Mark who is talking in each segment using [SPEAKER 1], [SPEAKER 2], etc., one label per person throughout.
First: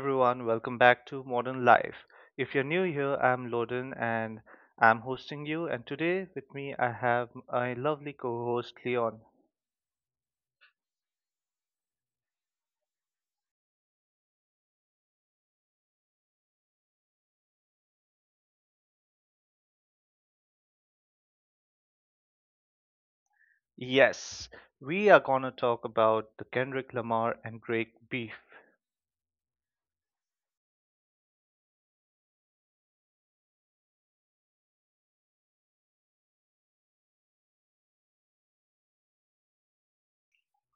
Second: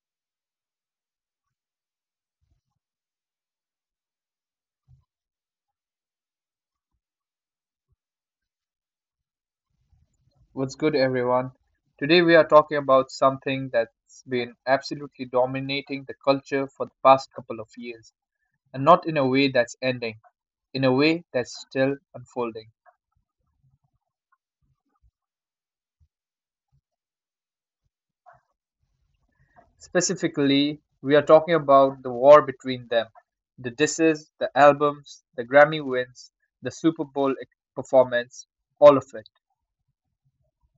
[SPEAKER 1] everyone. Welcome back to Modern Life. If you're new here, I'm Loden and I'm hosting you. And today with me, I have my lovely co host, Leon.
[SPEAKER 2] What's good, everyone? Today we are talking about something that's been absolutely dominating the culture for the past couple of years, and not in a way that's ending, in a way that's still unfolding.
[SPEAKER 1] Yes, we are going to talk about the Kendrick Lamar and Drake beef.
[SPEAKER 2] Specifically, we are talking about the war between them, the disses, the albums, the Grammy wins, the Super Bowl performance, all of it.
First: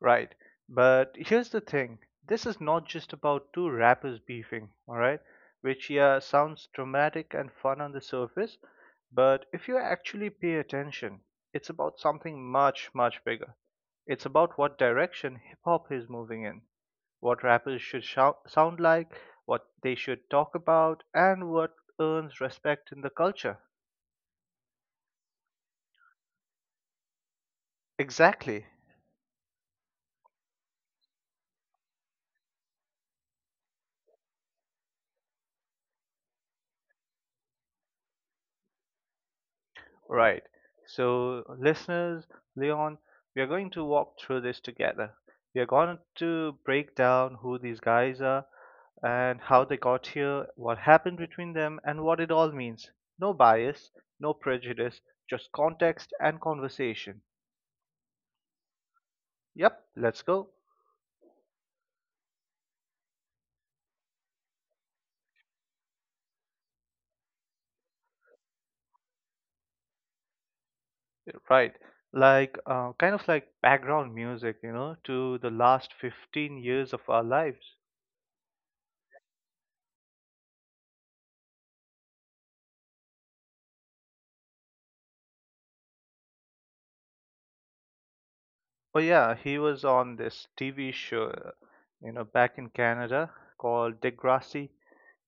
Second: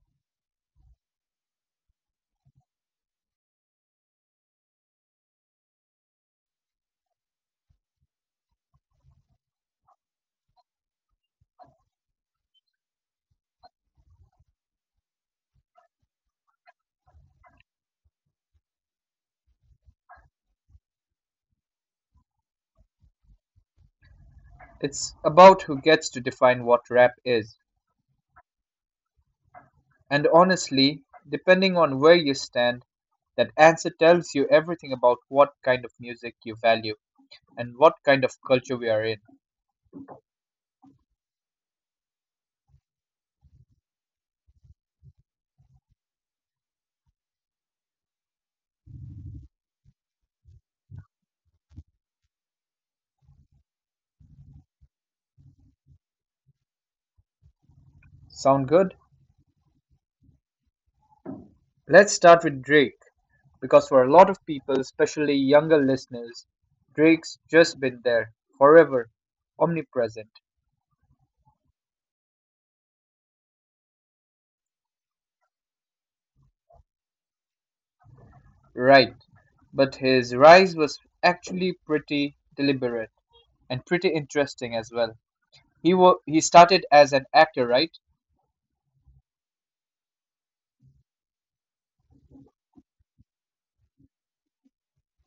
[SPEAKER 1] Right. But here's the thing. This is not just about two rappers beefing, alright? Which, yeah, sounds dramatic and fun on the surface, but if you actually pay attention, it's about something much, much bigger. It's about what direction hip hop is moving in, what rappers should sound like, what they should talk about, and what earns respect in the culture.
[SPEAKER 2] It's about who gets to define what rap is.
[SPEAKER 1] Exactly.
[SPEAKER 2] And honestly, depending on where you stand, that answer tells you everything about what kind of music you value and what kind of culture we are in.
[SPEAKER 1] Right. So, listeners, Leon, we are going to walk through this together. We are going to break down who these guys are and how they got here, what happened between them, and what it all means. No bias, no prejudice, just context and conversation.
[SPEAKER 2] Sound good?
[SPEAKER 1] Yep, let's go.
[SPEAKER 2] Let's start with Drake, because for a lot of people, especially younger listeners, Drake's just been there, forever, omnipresent.
[SPEAKER 1] Right. Like, kind of like background music, you know, to the last 15 years of our lives.
[SPEAKER 2] Right. But his rise was actually pretty deliberate and pretty interesting as well. He started as an actor, right?
[SPEAKER 1] Oh yeah, he was on this TV show, you know, back in Canada called Degrassi.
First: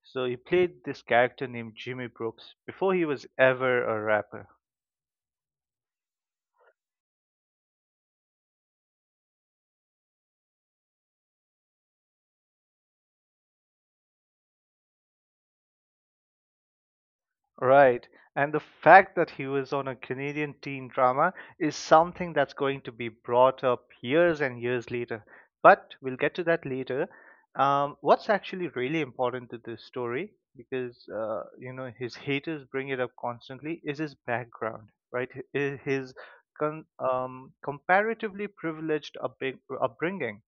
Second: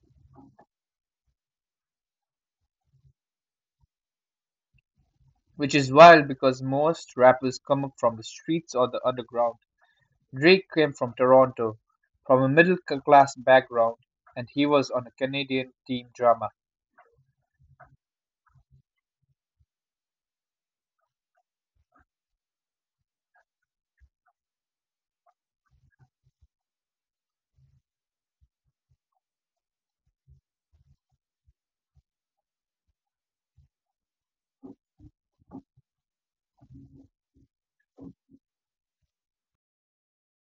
[SPEAKER 1] So he played this character named Jimmy Brooks before he was ever a rapper.
[SPEAKER 2] Which is wild because most rappers come up from the streets or the underground. Drake came from Toronto, from a middle-class background, and he was on a Canadian teen drama.
[SPEAKER 1] Right. And the fact that he was on a Canadian teen drama is something that's going to be brought up years and years later. But we'll get to that later. What's actually really important to this story, because you know, his haters bring it up constantly, is his background, right? His comparatively privileged upbringing,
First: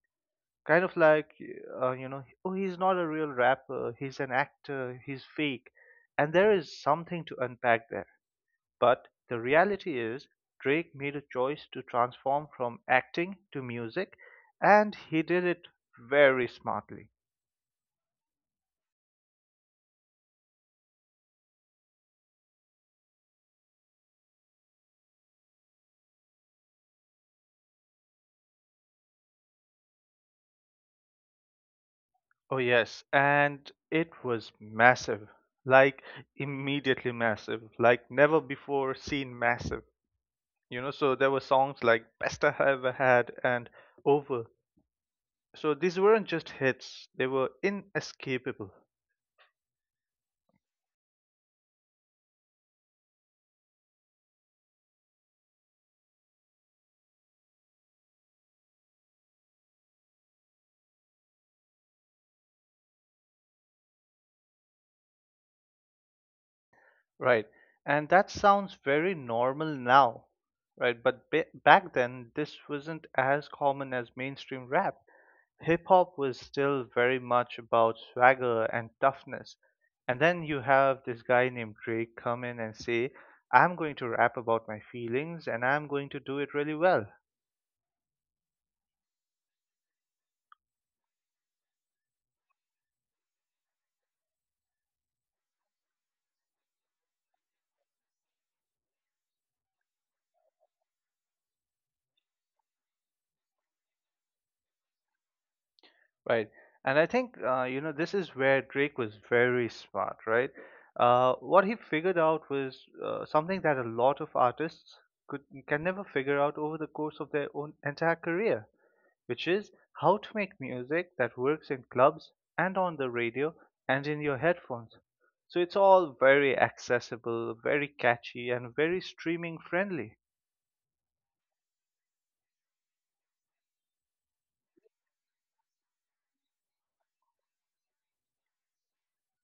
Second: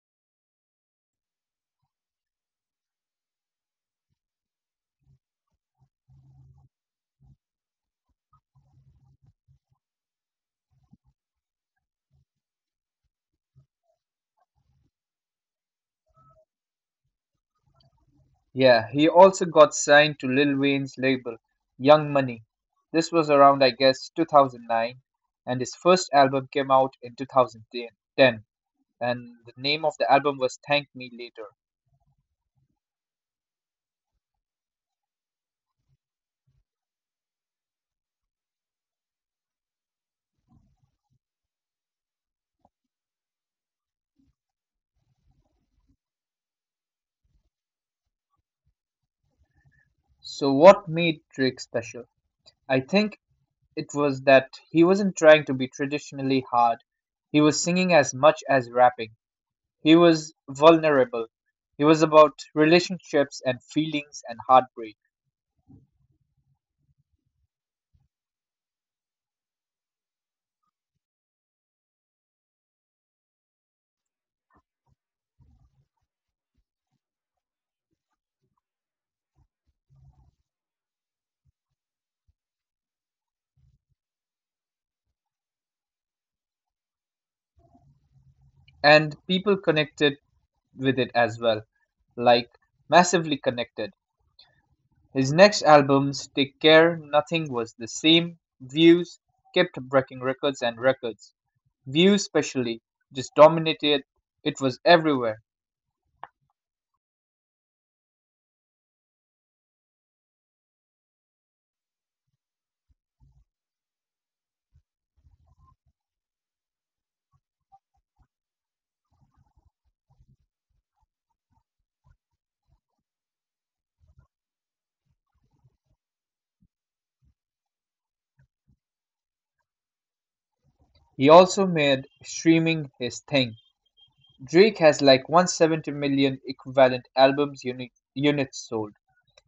[SPEAKER 1] kind of like you know, oh, he's not a real rapper, he's an actor, he's fake, and there is something to unpack there, but the reality is, Drake made a choice to transform from acting to music, and he did it very smartly.
[SPEAKER 2] Yeah, he also got signed to Lil Wayne's label, Young Money. This was around, I guess, 2009, and his first album came out in 2010, and the name of the album was Thank Me Later.
[SPEAKER 1] Oh yes, and it was massive. Like, immediately massive, like never before seen massive. You know, so there were songs like Best I Ever Had and Over. So these weren't just hits, they were inescapable,
[SPEAKER 2] So what made Drake special? I think it was that he wasn't trying to be traditionally hard. He was singing as much as rapping. He was vulnerable. He was about relationships and feelings and heartbreak.
[SPEAKER 1] right? And that sounds very normal now, right? But back then, this wasn't as common as mainstream rap. Hip hop was still very much about swagger and toughness. And then you have this guy named Drake come in and say, I'm going to rap about my feelings and I'm going to do it really well.
[SPEAKER 2] And people connected with it as well. Like, massively connected. His next albums, Take Care, Nothing Was the Same, Views, kept breaking records and records. Views, especially, just dominated. It was everywhere.
[SPEAKER 1] Right. And I think, you know, this is where Drake was very smart, right? What he figured out was something that a lot of artists could can never figure out over the course of their own entire career, which is how to make music that works in clubs and on the radio and in your headphones. So it's all very accessible, very catchy, and very streaming friendly,
[SPEAKER 2] He also made streaming his thing. Drake has like 170 million equivalent albums units sold.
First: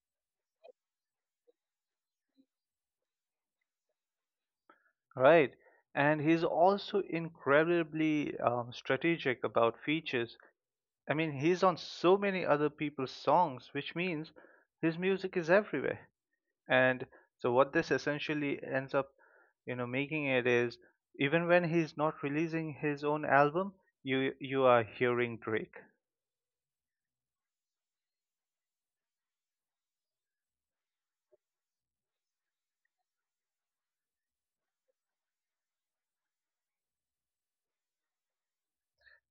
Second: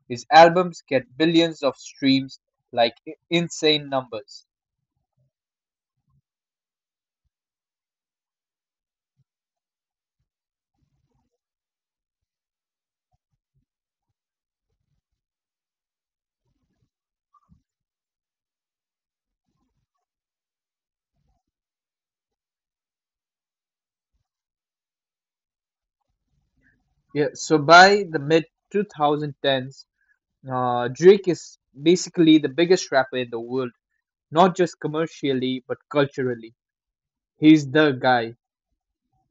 [SPEAKER 2] His albums get billions of streams, like insane numbers.
[SPEAKER 1] right? And he's also incredibly strategic about features. I mean, he's on so many other people's songs, which means his music is everywhere. And so, what this essentially ends up, you know, making it is, even when he's not releasing his own album, you are hearing Drake.
[SPEAKER 2] Yeah, so by the mid 2010s, Drake is basically the biggest rapper in the world, not just commercially but culturally. He's the guy.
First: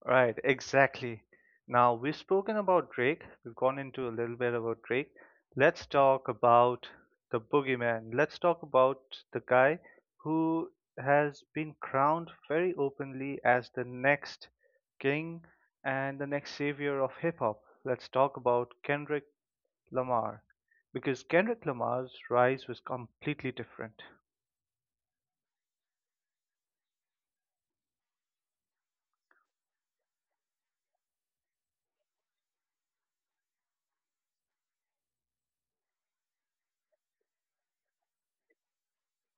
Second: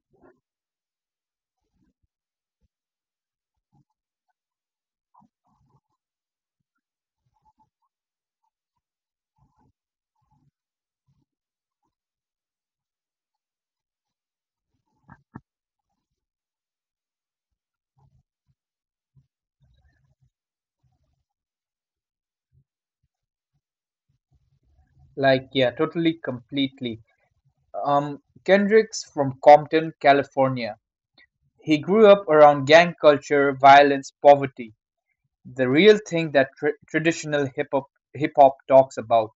[SPEAKER 1] Right, exactly. Now we've spoken about Drake, we've gone into a little bit about Drake. Let's talk about the boogeyman. Let's talk about the guy who has been crowned very openly as the next king and the next savior of hip hop. Let's talk about Kendrick Lamar, because Kendrick Lamar's rise was completely different.
[SPEAKER 2] Like yeah, totally, completely. Um, Kendrick's from Compton, California. He grew up around gang culture, violence, poverty, the real thing that traditional hip hop talks about.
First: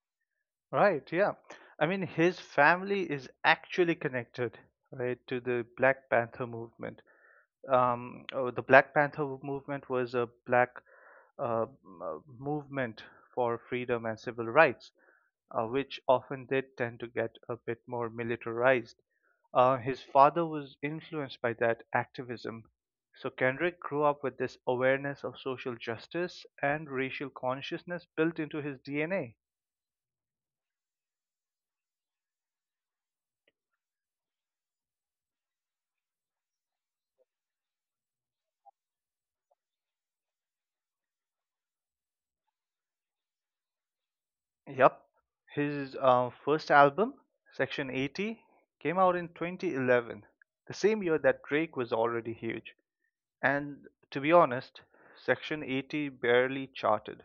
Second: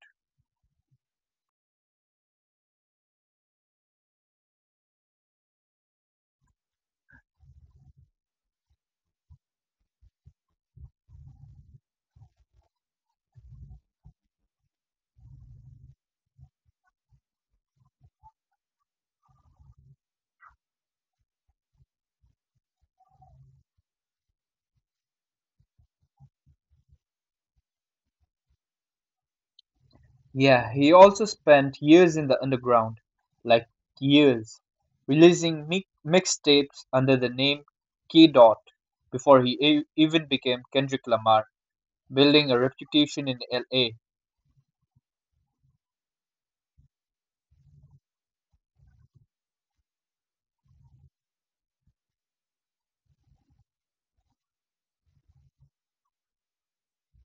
[SPEAKER 1] Right, yeah. I mean, his family is actually connected, right, to the Black Panther movement. Oh, the Black Panther movement was a black uh, m- movement for freedom and civil rights, which often did tend to get a bit more militarized. His father was influenced by that activism. So Kendrick grew up with this awareness of social justice and racial consciousness built into his DNA.
[SPEAKER 2] Yeah, he also spent years in the underground, like years, releasing mixtapes under the name K. Dot before he even became Kendrick Lamar, building a reputation in LA.
[SPEAKER 1] Yep, his first album, Section 80, came out in 2011, the same year that Drake was already huge. And to be honest, Section 80 barely charted.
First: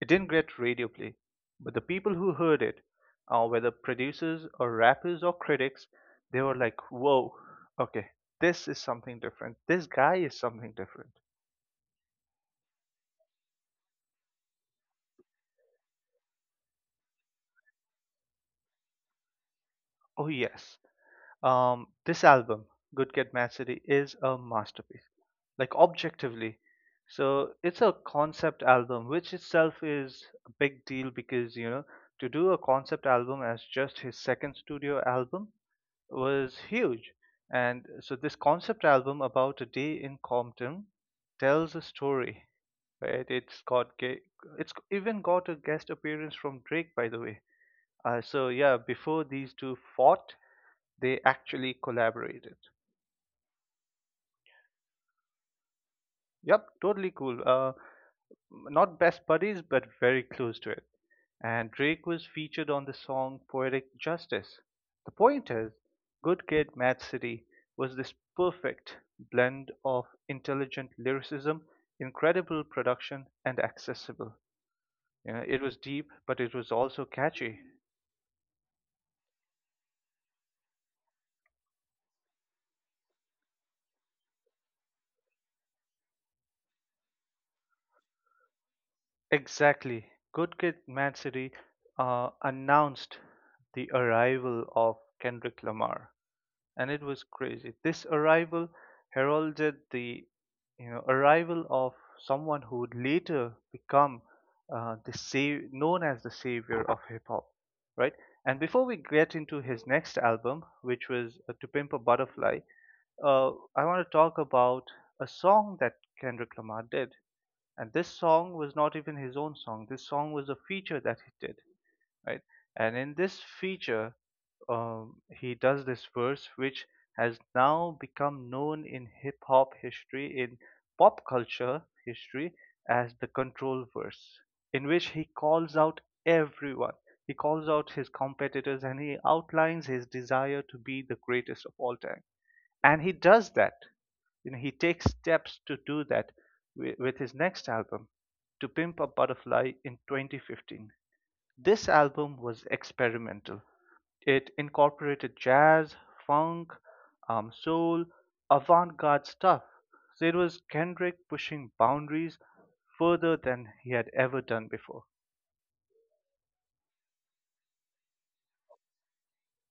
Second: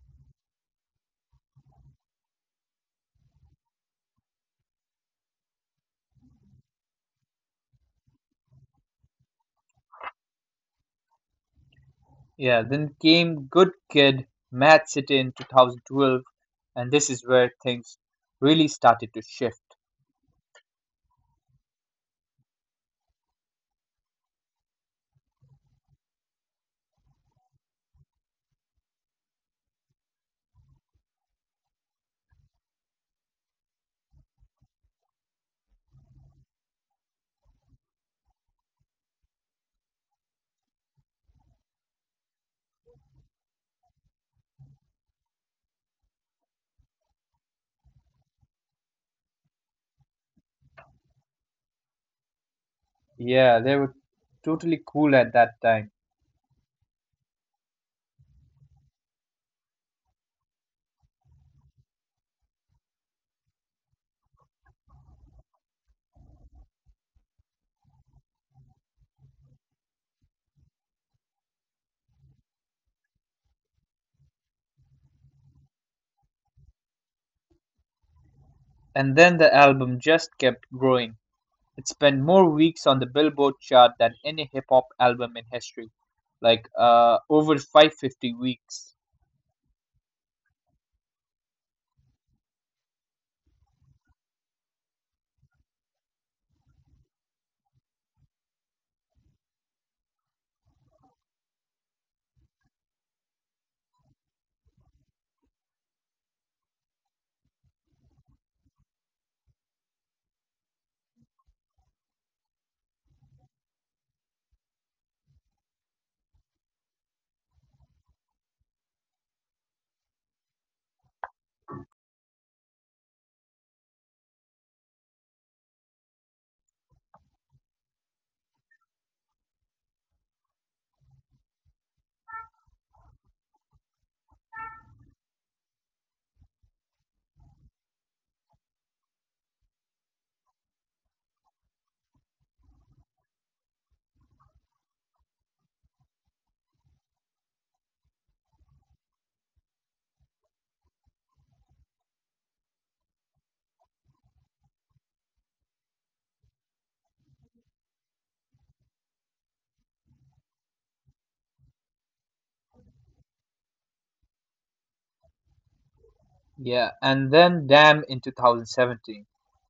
[SPEAKER 1] It didn't get radio play, but the people who heard it, whether producers or rappers or critics, they were like, whoa, okay, this is something different. This guy is something different.
[SPEAKER 2] Yeah, then came Good Kid, Mad City in 2012, and this is where things really started to shift.
[SPEAKER 1] Oh yes, this album, Good Kid Mad City, is a masterpiece. Like objectively. So it's a concept album, which itself is a big deal because, you know, to do a concept album as just his second studio album was huge. And so this concept album about a day in Compton tells a story, right? It's even got a guest appearance from Drake, by the way. So yeah, before these two fought, they actually collaborated.
[SPEAKER 2] Yeah, they were totally cool at that time.
[SPEAKER 1] Yep, totally cool. Not best buddies, but very close to it. And Drake was featured on the song Poetic Justice. The point is, Good Kid Mad City was this perfect blend of intelligent lyricism, incredible production, and accessible. You know, it was deep, but it was also catchy.
[SPEAKER 2] And then the album just kept growing. It spent more weeks on the Billboard chart than any hip hop album in history, like over 550 weeks.
[SPEAKER 1] Exactly. Good Kid Mad City announced the arrival of Kendrick Lamar. And it was crazy. This arrival heralded the, you know, arrival of someone who would later become known as the savior of hip hop, right? And before we get into his next album, which was To Pimp a Butterfly, uh, I want to talk about a song that Kendrick Lamar did. And this song was not even his own song. This song was a feature that he did, right? And in this feature, he does this verse which has now become known in hip hop history, in pop culture history, as the Control verse, in which he calls out everyone. He calls out his competitors and he outlines his desire to be the greatest of all time. And he does that. You know, he takes steps to do that with his next album, To Pimp a Butterfly in 2015. This album was experimental. It incorporated jazz, funk, soul, avant garde stuff. So it was Kendrick pushing boundaries further than he had ever done before.
[SPEAKER 2] Yeah, and then Damn in 2017,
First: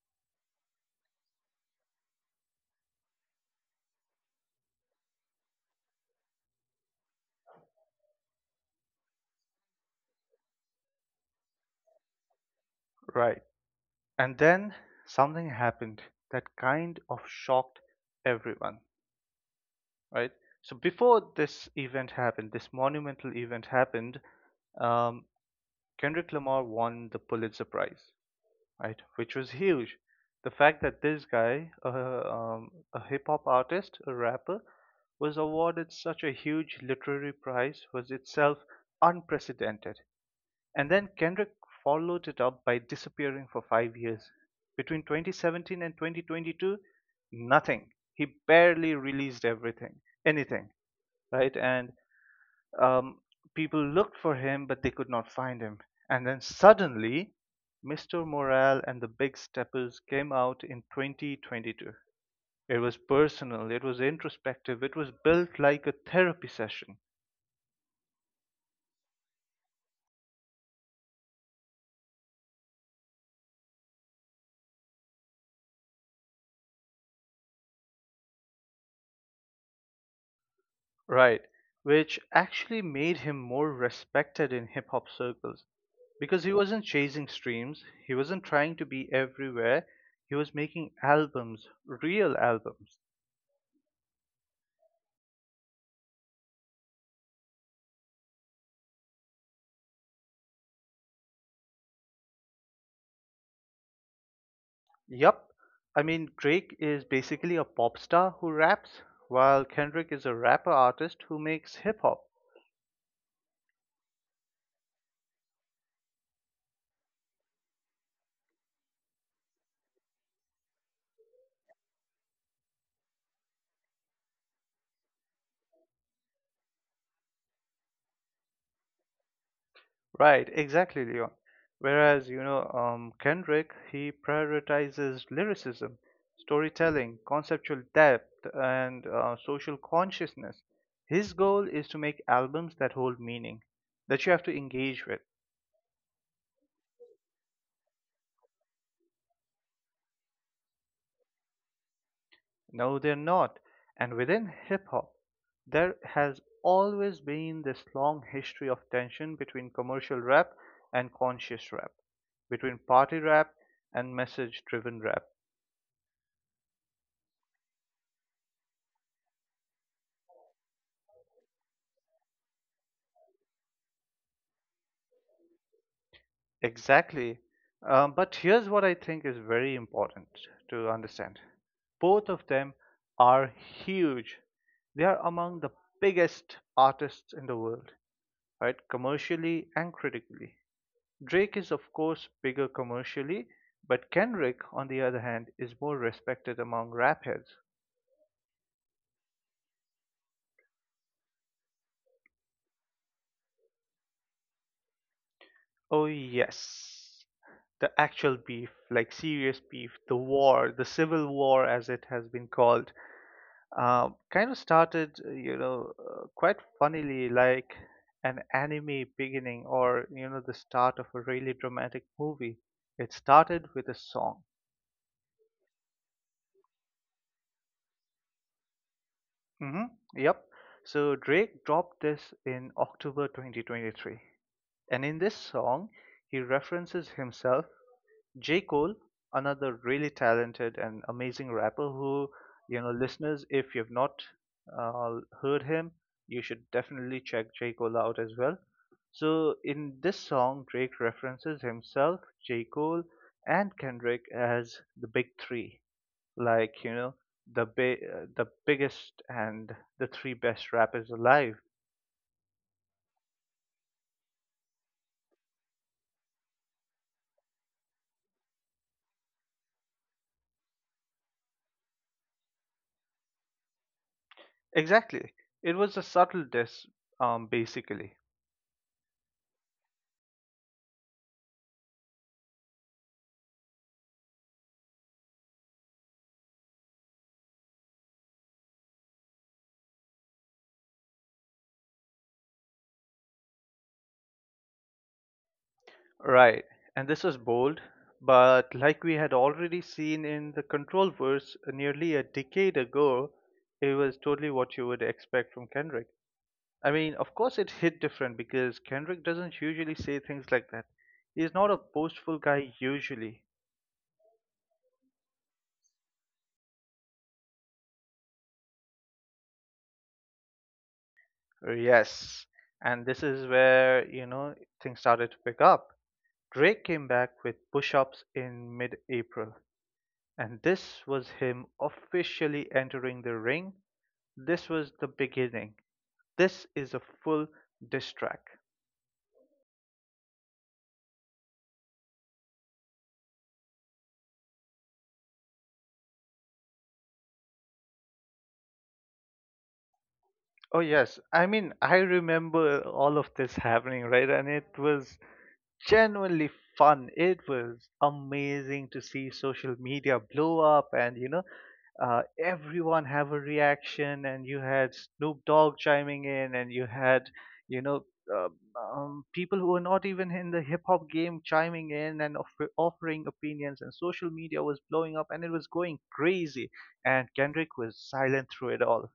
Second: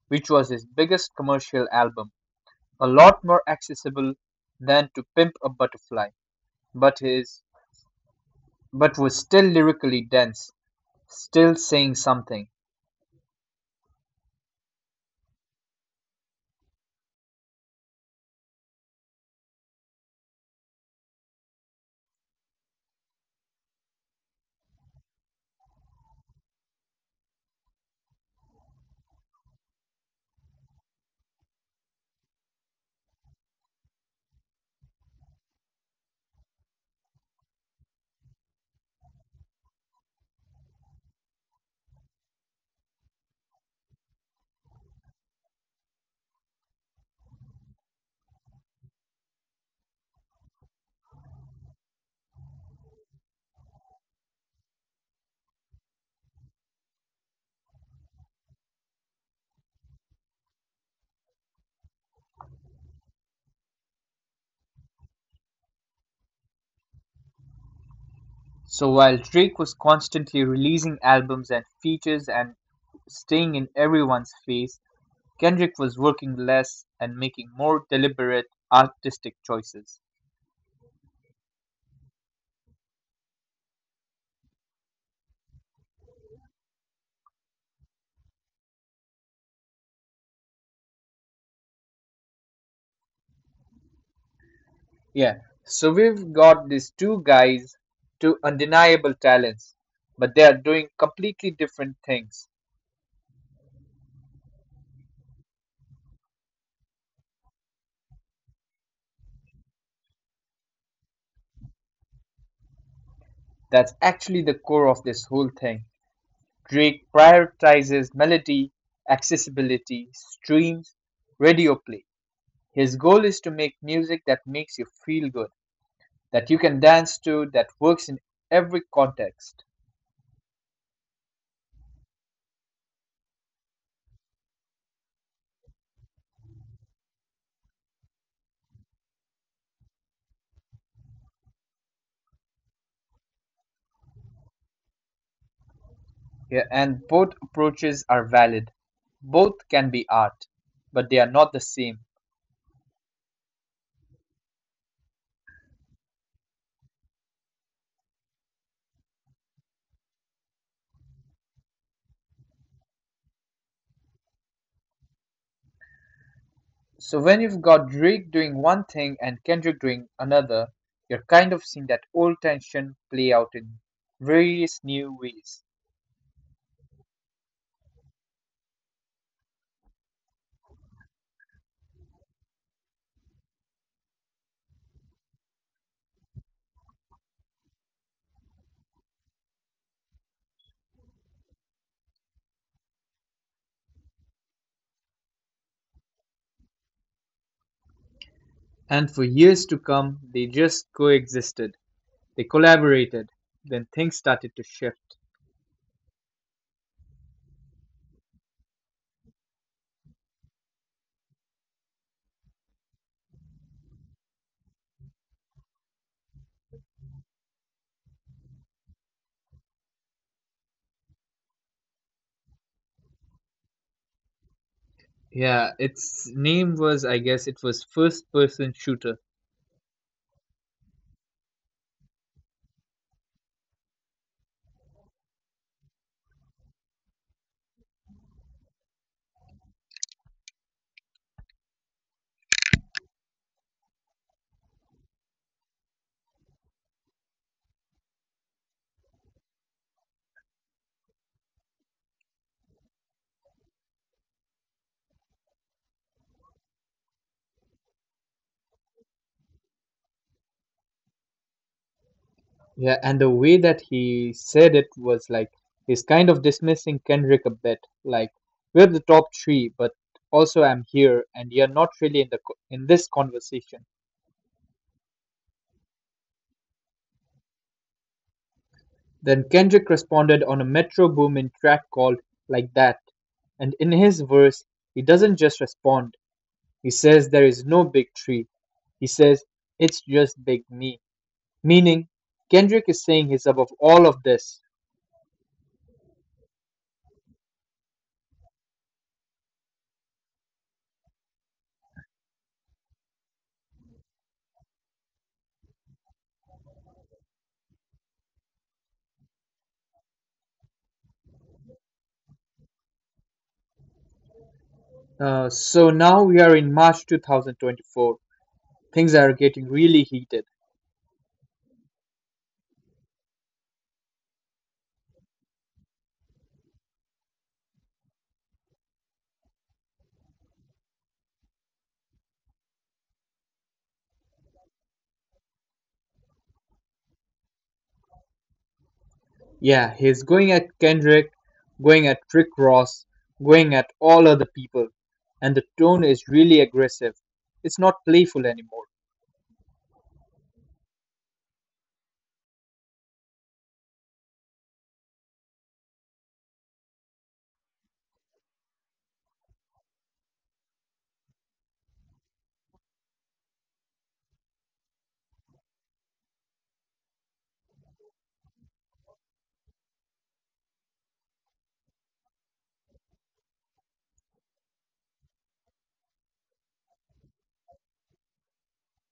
[SPEAKER 2] which was his biggest commercial album, a lot more accessible than To Pimp a Butterfly, but his but was still lyrically dense, still saying something.
[SPEAKER 1] Right. And then something happened that kind of shocked everyone, right? So before this event happened, this monumental event happened, um, Kendrick Lamar won the Pulitzer Prize. Right? Which was huge. The fact that this guy, a hip hop artist, a rapper, was awarded such a huge literary prize was itself unprecedented. And then Kendrick followed it up by disappearing for 5 years. Between 2017 and 2022, nothing. He barely released anything, right? And um, people looked for him, but they could not find him. And then suddenly, Mr. Morale and the Big Steppers came out in 2022. It was personal, it was introspective, it was built like a therapy session,
[SPEAKER 2] So while Drake was constantly releasing albums and features and staying in everyone's face, Kendrick was working less and making more deliberate artistic choices.
[SPEAKER 1] right? Which actually made him more respected in hip hop circles because he wasn't chasing streams, he wasn't trying to be everywhere, he was making albums, real albums.
[SPEAKER 2] Yeah. So we've got these two guys, two undeniable talents, but they are doing completely different things.
[SPEAKER 1] Yup. I mean, Drake is basically a pop star who raps, while Kendrick is a rapper artist who makes hip hop.
[SPEAKER 2] That's actually the core of this whole thing. Drake prioritizes melody, accessibility, streams, radio play. His goal is to make music that makes you feel good, that you can dance to, that works in every context.
[SPEAKER 1] Right, exactly, Leon. Whereas, you know, Kendrick, he prioritizes lyricism, storytelling, conceptual depth, and social consciousness. His goal is to make albums that hold meaning, that you have to engage with.
[SPEAKER 2] Yeah, and both approaches are valid. Both can be art, but they are not the same.
[SPEAKER 1] No, they're not. And within hip hop, there has always been this long history of tension between commercial rap and conscious rap, between party rap and message driven rap.
[SPEAKER 2] So when you've got Drake doing one thing and Kendrick doing another, you're kind of seeing that old tension play out in various new ways.
[SPEAKER 1] Exactly. But here's what I think is very important to understand, both of them are huge. They are among the biggest artists in the world, right? Commercially and critically. Drake is of course bigger commercially, but Kendrick, on the other hand, is more respected among rap heads.
[SPEAKER 2] And for years to come, they just coexisted. They collaborated. Then things started to shift.
[SPEAKER 1] Oh yes. The actual beef, like serious beef, the war, the civil war as it has been called, kind of started, you know, quite funnily, like an anime beginning or, you know, the start of a really dramatic movie. It started with a song.
[SPEAKER 2] Yeah, its name was, I guess, it was First Person Shooter.
[SPEAKER 1] Hmm. Yep. So Drake dropped this in October 2023. And in this song, he references himself, J. Cole, another really talented and amazing rapper who, you know, listeners, if you've not heard him, you should definitely check J. Cole out as well. So in this song, Drake references himself, J. Cole, and Kendrick as the big three, like, you know, the biggest and the three best rappers alive.
[SPEAKER 2] Yeah, and the way that he said it was like he's kind of dismissing Kendrick a bit, like we're the top three, but also I'm here, and you're not really in in this conversation.
[SPEAKER 1] Exactly. It was a subtle diss, basically.
[SPEAKER 2] Then Kendrick responded on a Metro Boomin track called "Like That," and in his verse, he doesn't just respond. He says there is no big three. He says it's just big me, meaning Kendrick is saying he's above all of this.
[SPEAKER 1] Right, and this is bold, but like we had already seen in the Control verse nearly a decade ago, it was totally what you would expect from Kendrick. I mean, of course, it hit different because Kendrick doesn't usually say things like that. He's not a boastful guy usually.
[SPEAKER 2] So now we are in March 2024. Things are getting really heated.
[SPEAKER 1] Yes, and this is where, you know, things started to pick up. Drake came back with Push Ups in mid April, and this was him officially entering the ring. This was the beginning. This is a full diss track.
[SPEAKER 2] Yeah, he's going at Kendrick, going at Rick Ross, going at all other people. And the tone is really aggressive. It's not playful anymore,
[SPEAKER 1] Oh yes, I mean I remember all of this happening, right? And it was genuinely fun. It was amazing to see social media blow up and, everyone have a reaction and you had Snoop Dogg chiming in and you had, you know, uh, people who were not even in the hip hop game chiming in and offering opinions and social media was blowing up and it was going crazy and Kendrick was silent through it all,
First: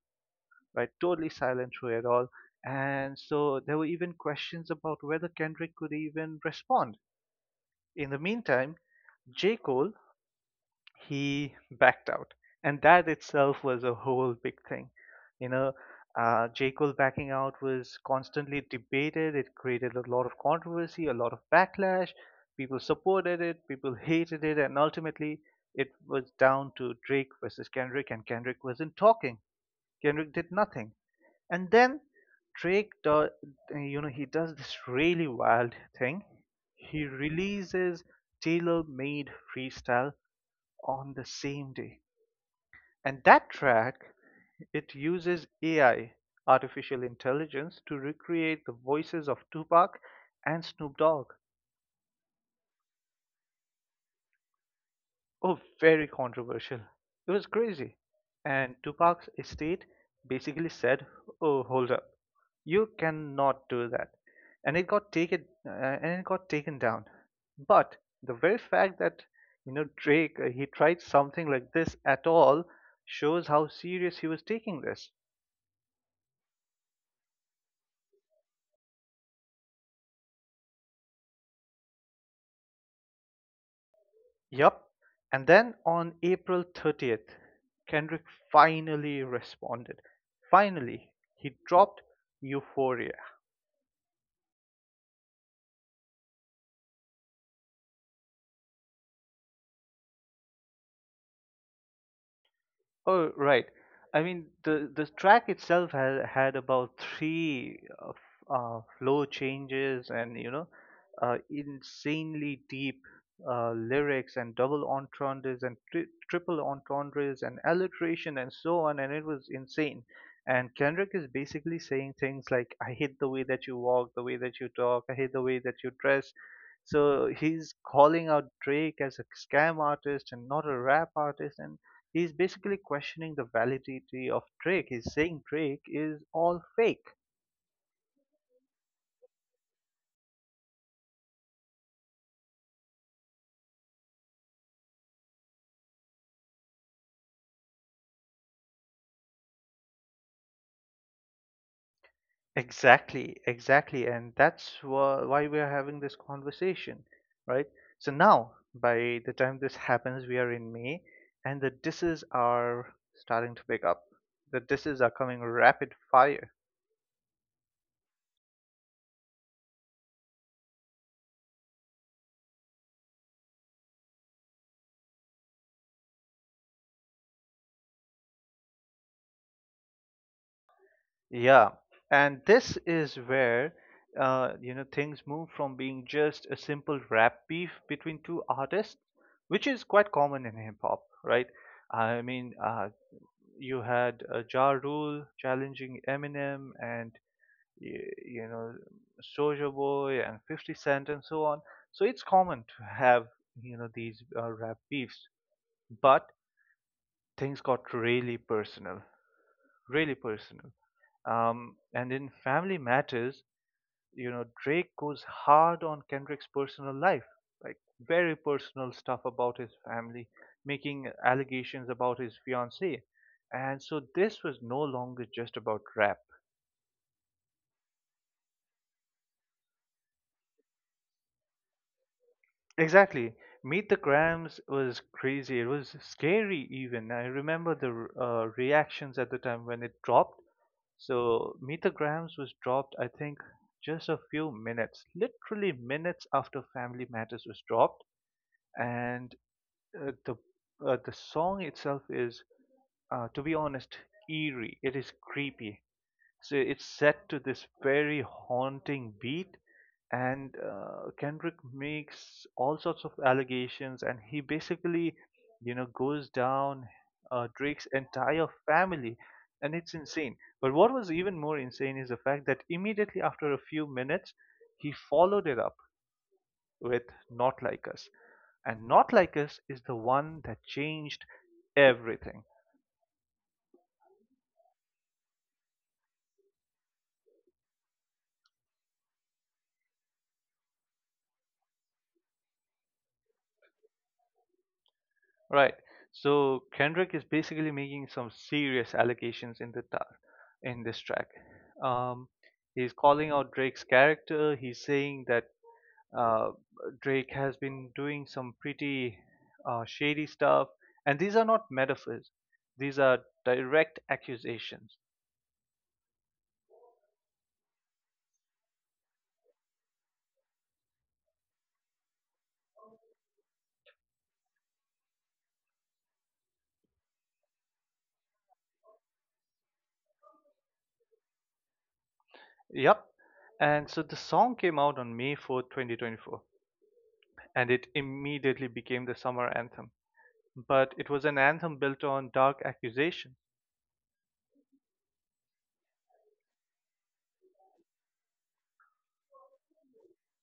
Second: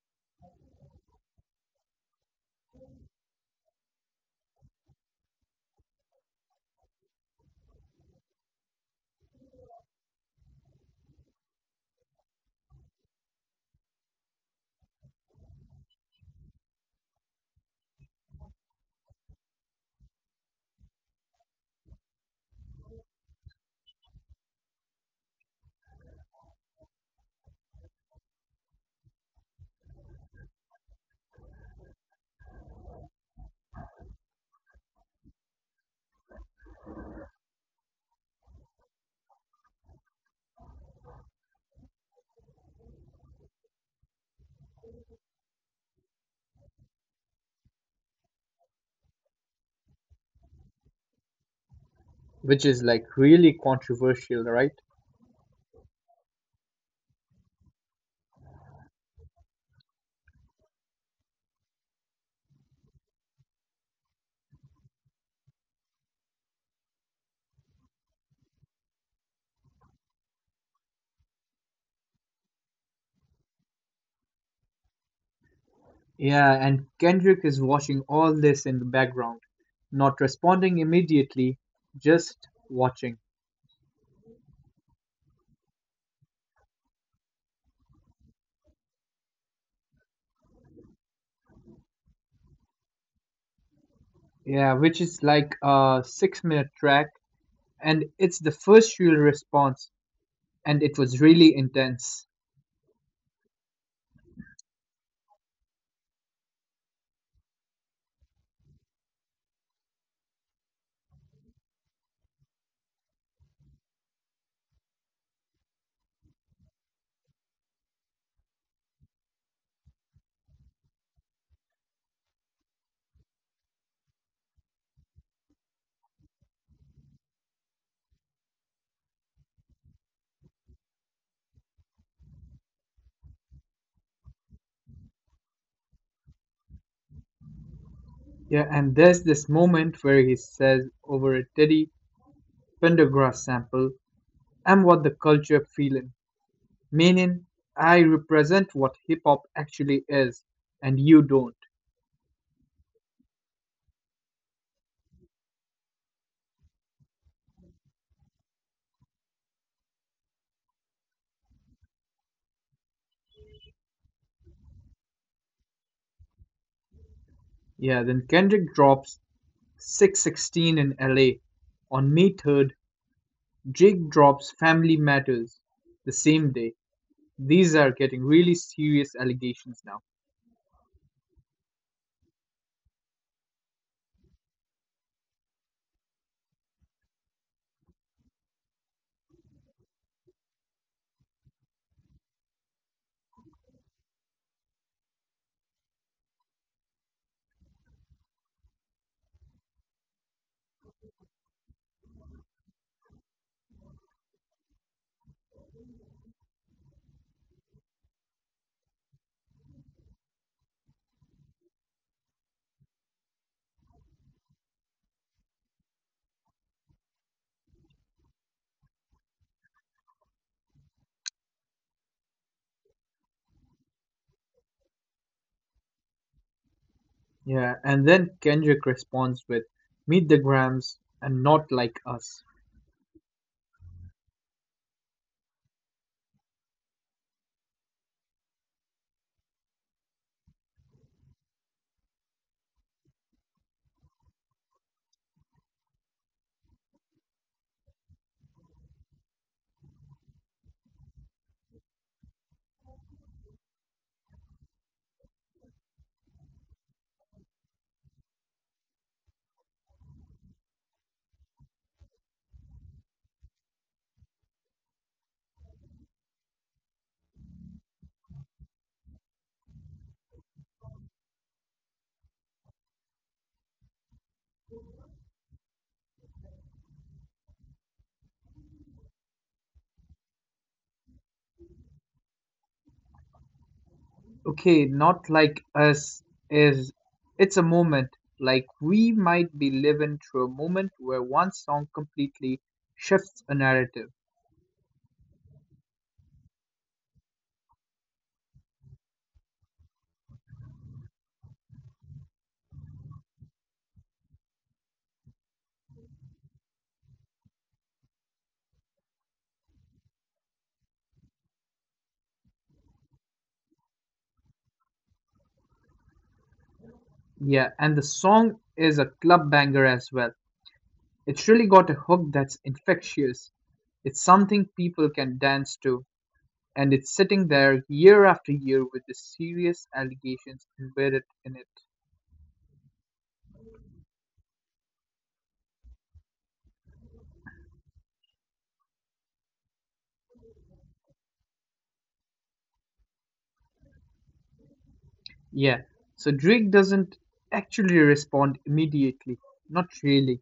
[SPEAKER 1] right? Totally silent through it all. And so there were even questions about whether Kendrick could even respond in the meantime, J. Cole, he backed out. And that itself was a whole big thing. You know, J. Cole backing out was constantly debated. It created a lot of controversy, a lot of backlash. People supported it, people hated it, and ultimately it was down to Drake versus Kendrick, and Kendrick wasn't talking. Kendrick did nothing, and then Drake does, you know, he does this really wild thing. He releases Tailor Made Freestyle on the same day, and that track, it uses AI, artificial intelligence, to recreate the voices of Tupac and Snoop Dogg.
[SPEAKER 2] which is like really controversial, right?
[SPEAKER 1] Oh, very controversial. It was crazy. And Tupac's estate basically said, "Oh, hold up. You cannot do that." And it got taken down. But the very fact that, you know, Drake he tried something like this at all shows how serious he was taking this.
[SPEAKER 2] Yeah, and Kendrick is watching all this in the background, not responding immediately, just watching.
[SPEAKER 1] Yup. And then on April 30th, Kendrick finally responded. Finally, he dropped Euphoria.
[SPEAKER 2] Yeah, which is like a 6 minute track, and it's the first real response, and it was really intense.
[SPEAKER 1] Oh, right. I mean, the track itself had had about three flow changes, and insanely deep lyrics and double entendres and triple entendres and alliteration and so on, and it was insane. And Kendrick is basically saying things like, "I hate the way that you walk, the way that you talk, I hate the way that you dress." So he's calling out Drake as a scam artist and not a rap artist, and he's basically questioning the validity of Drake. He's saying Drake is all fake.
[SPEAKER 2] Yeah, and there's this moment where he says over a Teddy Pendergrass sample, I'm what the culture feeling, meaning I represent what hip hop actually is, and you don't.
[SPEAKER 1] Exactly, exactly, and that's why we are having this conversation, right? So now, by the time this happens, we are in May, and the disses are starting to pick up. The disses are coming rapid fire.
[SPEAKER 2] Yeah, then Kendrick drops 616 in LA. On May 3rd, Jake drops Family Matters the same day. These are getting really serious allegations now.
[SPEAKER 1] Yeah, and this is where you know, things move from being just a simple rap beef between two artists, which is quite common in hip hop, right? I mean, you had Ja Rule challenging Eminem, and y- you know, Soulja Boy and 50 Cent and so on. So it's common to have, you know, these rap beefs, but things got really personal, really personal. And in Family Matters, you know, Drake goes hard on Kendrick's personal life, like very personal stuff about his family, making allegations about his fiancée. And so this was no longer just about rap.
[SPEAKER 2] Yeah, and then Kendrick responds with Meet the Grams and Not Like Us.
[SPEAKER 1] Exactly. Meet the Grams was crazy. It was scary even. I remember the reactions at the time when it dropped. So Meet the Grams was dropped, I think, just a few minutes, literally minutes after Family Matters was dropped. And uh, the the song itself is, to be honest, eerie. It is creepy. So it's set to this very haunting beat, and Kendrick makes all sorts of allegations, and he basically, you know, goes down Drake's entire family, and it's insane. But what was even more insane is the fact that immediately after a few minutes, he followed it up with Not Like Us. And Not Like Us is the one that changed everything.
[SPEAKER 2] Okay, not like us is it's a moment. Like we might be living through a moment where one song completely shifts a narrative.
[SPEAKER 1] Right. So Kendrick is basically making some serious allegations in in this track. Um, he's calling out Drake's character. He's saying that uh, Drake has been doing some pretty shady stuff, and these are not metaphors. These are direct accusations.
[SPEAKER 2] Yeah, and the song is a club banger as well. It's really got a hook that's infectious. It's something people can dance to, and it's sitting there year after year with the serious allegations embedded in it.
[SPEAKER 1] Yep. And so the song came out on May 4th, 2024, and it immediately became the summer anthem. But it was an anthem built on dark accusation.
[SPEAKER 2] Yeah, so Drake doesn't actually respond immediately, not really.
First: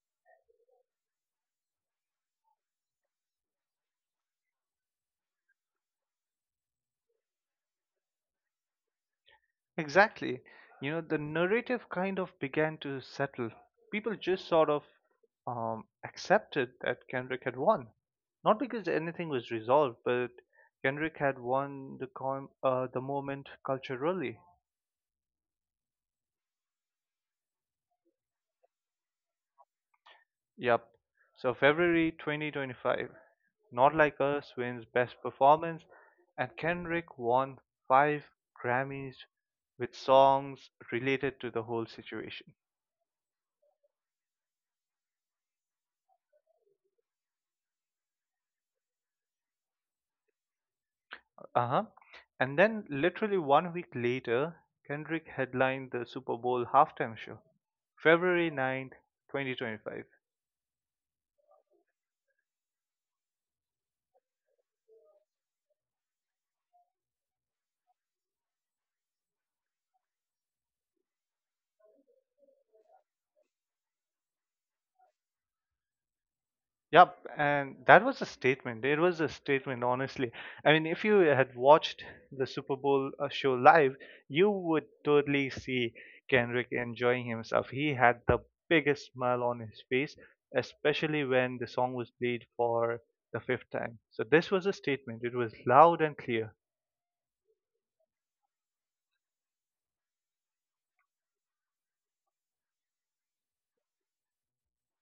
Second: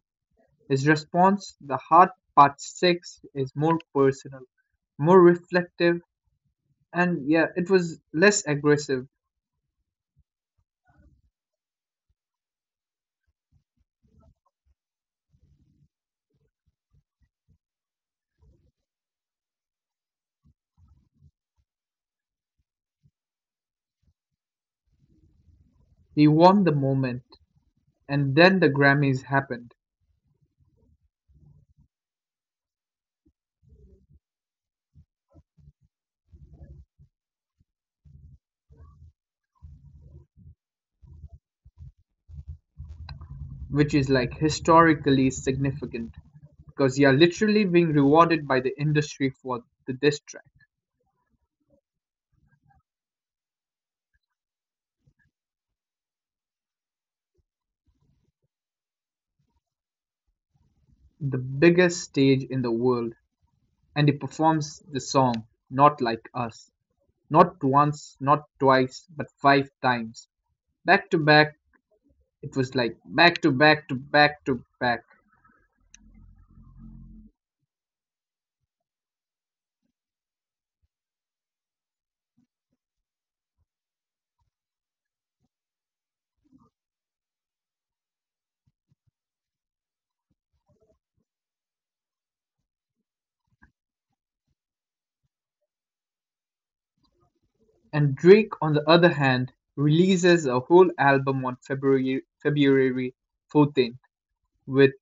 [SPEAKER 2] His response, "The Hard Part six," is more personal, more reflective, and yeah, it was less aggressive.
[SPEAKER 1] Exactly. You know, the narrative kind of began to settle. People just sort of accepted that Kendrick had won. Not because anything was resolved, but Kendrick had won the moment culturally.
[SPEAKER 2] He won the moment, and then the Grammys happened,
[SPEAKER 1] Yep. So February 2025, Not Like Us wins Best Performance, and Kendrick won 5 Grammys with songs related to the whole situation.
[SPEAKER 2] which is like historically significant because you're literally being rewarded by the industry for the diss track,
[SPEAKER 1] Uh huh. And then, literally 1 week later, Kendrick headlined the Super Bowl halftime show, February 9th, 2025.
[SPEAKER 2] the biggest stage in the world, and he performs the song "Not Like Us" not once, not twice, but five times, back to back. It was like back to back to back to back.
[SPEAKER 1] Yep, and that was a statement. It was a statement, honestly. I mean, if you had watched the Super Bowl show live, you would totally see Kendrick enjoying himself. He had the biggest smile on his face, especially when the song was played for the fifth time. So this was a statement. It was loud and clear.
[SPEAKER 2] And Drake, on the other hand, releases a whole album on February 14th with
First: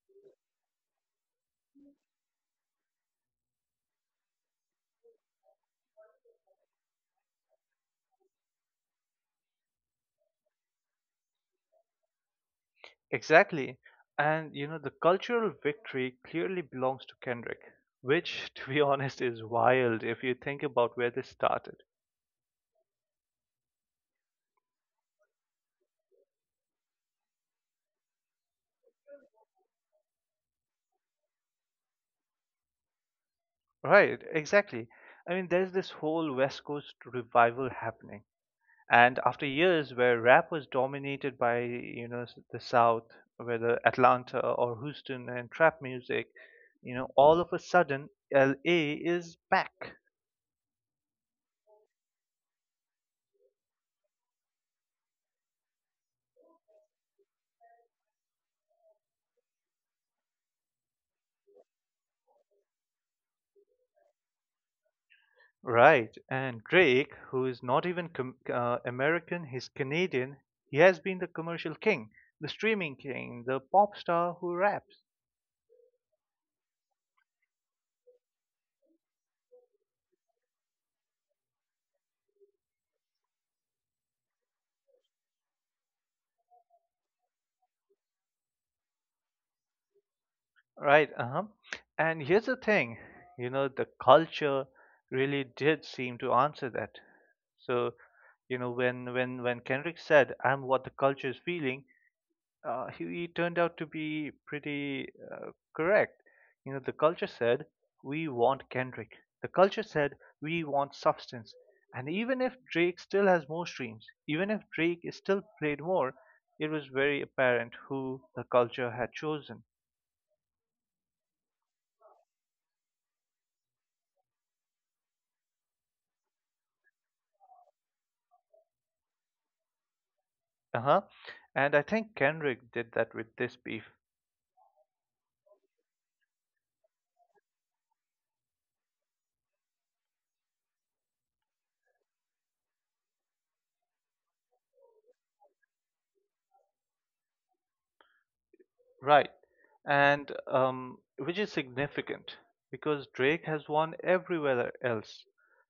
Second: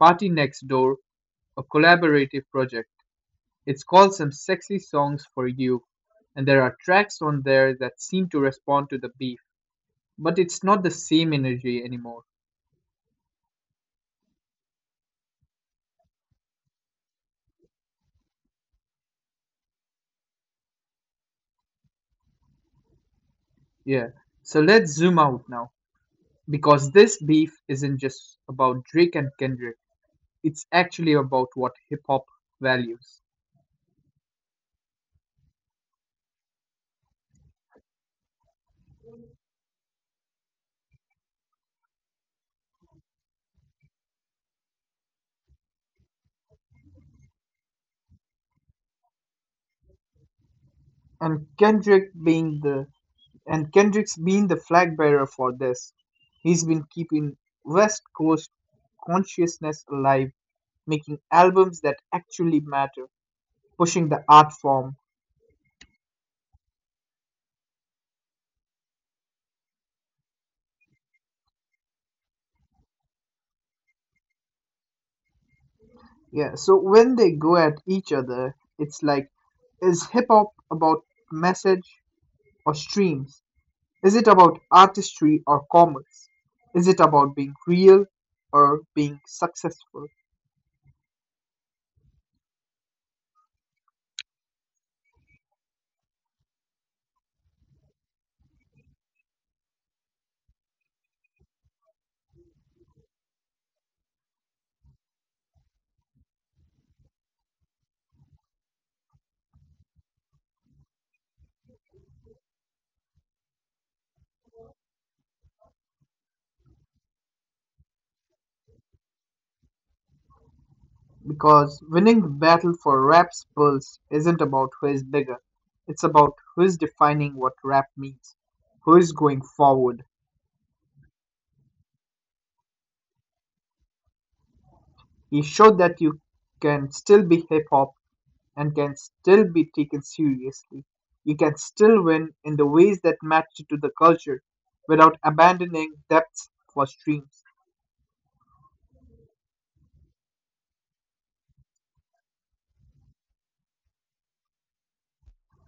[SPEAKER 2] Party Next Door, a collaborative project. It's called Some Sexy Songs for You, and there are tracks on there that seem to respond to the beef, but it's not the same energy anymore.
[SPEAKER 1] Exactly. And you know, the cultural victory clearly belongs to Kendrick, which, to be honest, is wild if you think about where this started.
[SPEAKER 2] Yeah. So let's zoom out now because this beef isn't just about Drake and Kendrick. It's actually about what hip hop values.
[SPEAKER 1] Right, exactly. I mean, there's this whole West Coast revival happening. And after years where rap was dominated by, you know, the South, whether Atlanta or Houston and trap music, you know, all of a sudden LA is back.
[SPEAKER 2] and Kendrick being the and Kendrick's been the flag bearer for this. He's been keeping West Coast consciousness alive, making albums that actually matter, pushing the art form.
[SPEAKER 1] Right. And Drake, who is not even American, he's Canadian, he has been the commercial king, the streaming king, the pop star who raps.
[SPEAKER 2] Yeah, so when they go at each other, it's like is hip hop about message or streams? Is it about artistry or commerce? Is it about being real or being successful?
[SPEAKER 1] Right, uh-huh. And here's the thing, you know, the culture really did seem to answer that. So, you know, when Kendrick said, "I'm what the culture is feeling," he turned out to be pretty correct. You know, the culture said, "We want Kendrick." The culture said, "We want substance." And even if Drake still has more streams, even if Drake is still played more, it was very apparent who the culture had chosen.
[SPEAKER 2] Because winning the battle for rap's pulse isn't about who is bigger, it's about who's defining what rap means, who's going forward.
[SPEAKER 1] Uh-huh. And I think Kendrick did that with this beef.
[SPEAKER 2] He showed that you can still be hip hop and can still be taken seriously. You can still win in the ways that match to the culture without abandoning depths for streams.
[SPEAKER 1] Right. And which is significant because Drake has won everywhere else,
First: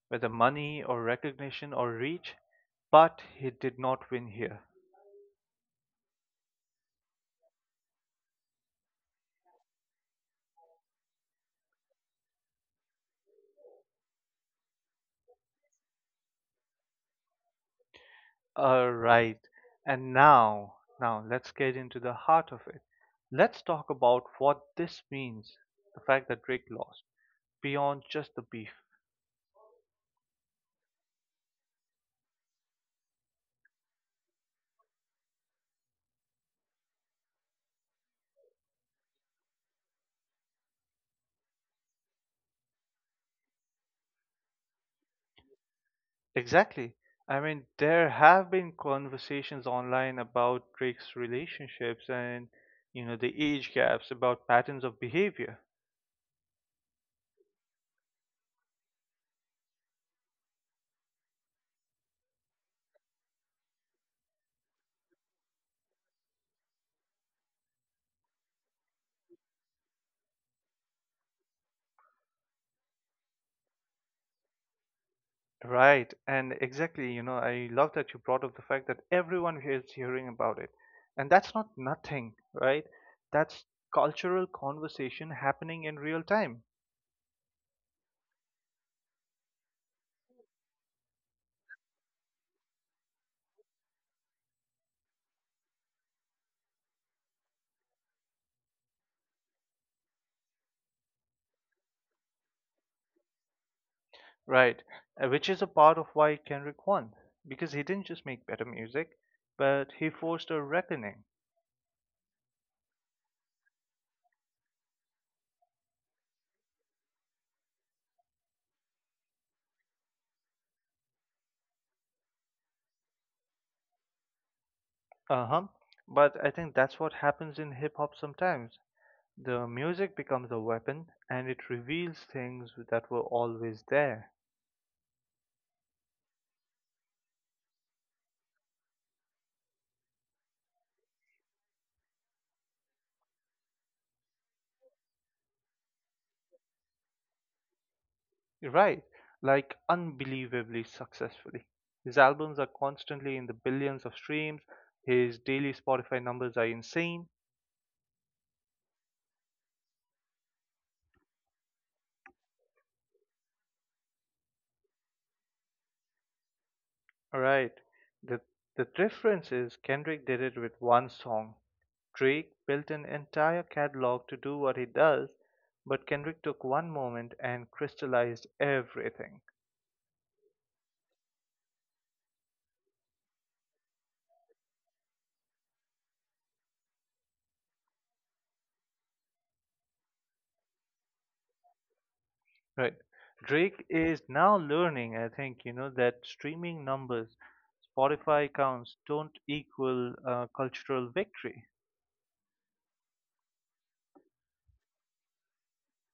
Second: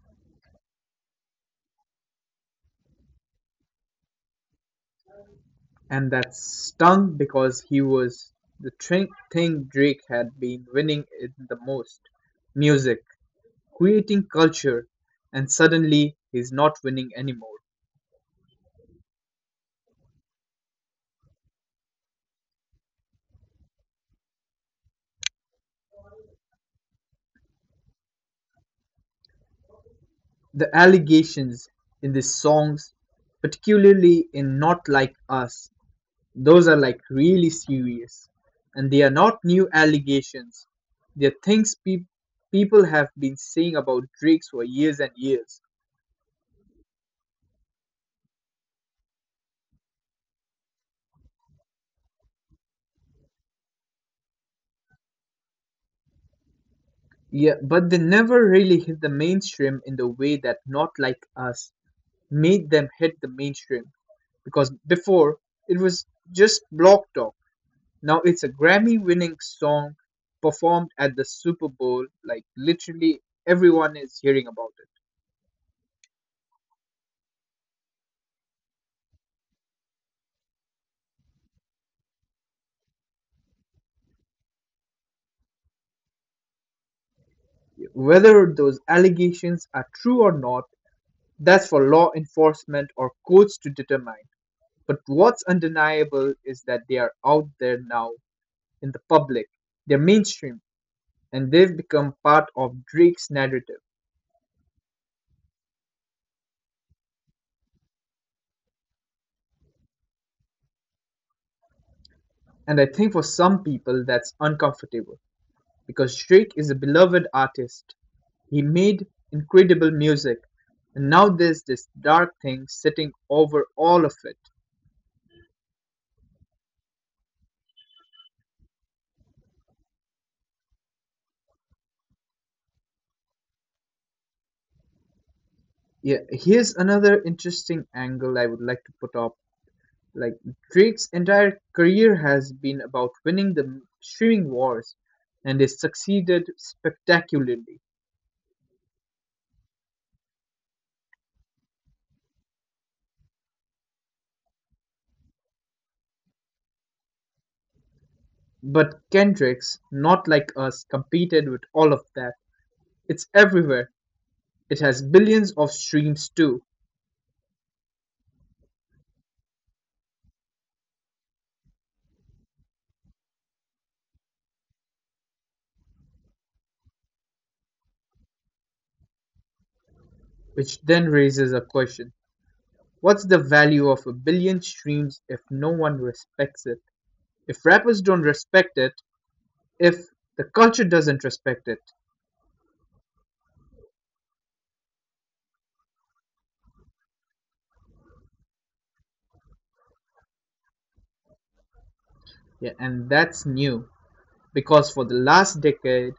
[SPEAKER 1] whether money or recognition or reach, but he did not win here.
[SPEAKER 2] And that stung because he was the thing Drake had been winning in the most, music, creating culture, and suddenly he's not winning anymore.
[SPEAKER 1] All right. And now, now let's get into the heart of it. Let's talk about what this means, the fact that Drake lost, beyond just the beef.
[SPEAKER 2] The allegations in these songs, particularly in Not Like Us, those are like really serious. And they are not new allegations, they're things people have been saying about Drake's for years and years.
[SPEAKER 1] Exactly. I mean, there have been conversations online about Drake's relationships and, you know, the age gaps, about patterns of behavior.
[SPEAKER 2] Yeah, but they never really hit the mainstream in the way that Not Like Us made them hit the mainstream. Because before, it was just block talk. Now it's a Grammy-winning song performed at the Super Bowl. Like literally everyone is hearing about
[SPEAKER 1] Right, and exactly, you know, I love that you brought up the fact that everyone here is hearing about it. And that's not nothing, right? That's cultural conversation happening in real time,
[SPEAKER 2] it. Whether those allegations are true or not, that's for law enforcement or courts to determine. But what's undeniable is that they are out there now in the public. They're mainstream and they've become part of Drake's narrative.
[SPEAKER 1] right? Which is a part of why Kendrick won, because he didn't just make better music, but he forced a reckoning.
[SPEAKER 2] And I think for some people that's uncomfortable because Drake is a beloved artist. He made incredible music, and now there's this dark thing sitting over all of it.
[SPEAKER 1] Uh-huh. But I think that's what happens in hip hop sometimes. The music becomes a weapon and it reveals things that were always there.
[SPEAKER 2] Yeah, here's another interesting angle I would like to put up. Like Drake's entire career has been about winning the streaming wars, and he succeeded spectacularly.
[SPEAKER 1] Right, like unbelievably successfully. His albums are constantly in the billions of streams. His daily Spotify numbers are insane.
[SPEAKER 2] But Kendrick's Not Like Us competed with all of that. It's everywhere. It has billions of streams too,
[SPEAKER 1] Right. The the difference is Kendrick did it with one song. Drake built an entire catalog to do what he does, but Kendrick took one moment and crystallized everything.
[SPEAKER 2] which then raises a question. What's the value of a billion streams if no one respects it? If rappers don't respect it, if the culture doesn't respect it.
[SPEAKER 1] Right. Drake is now learning, I think, you know, that streaming numbers, Spotify counts don't equal cultural victory.
[SPEAKER 2] Yeah, and that's new because for the last decade,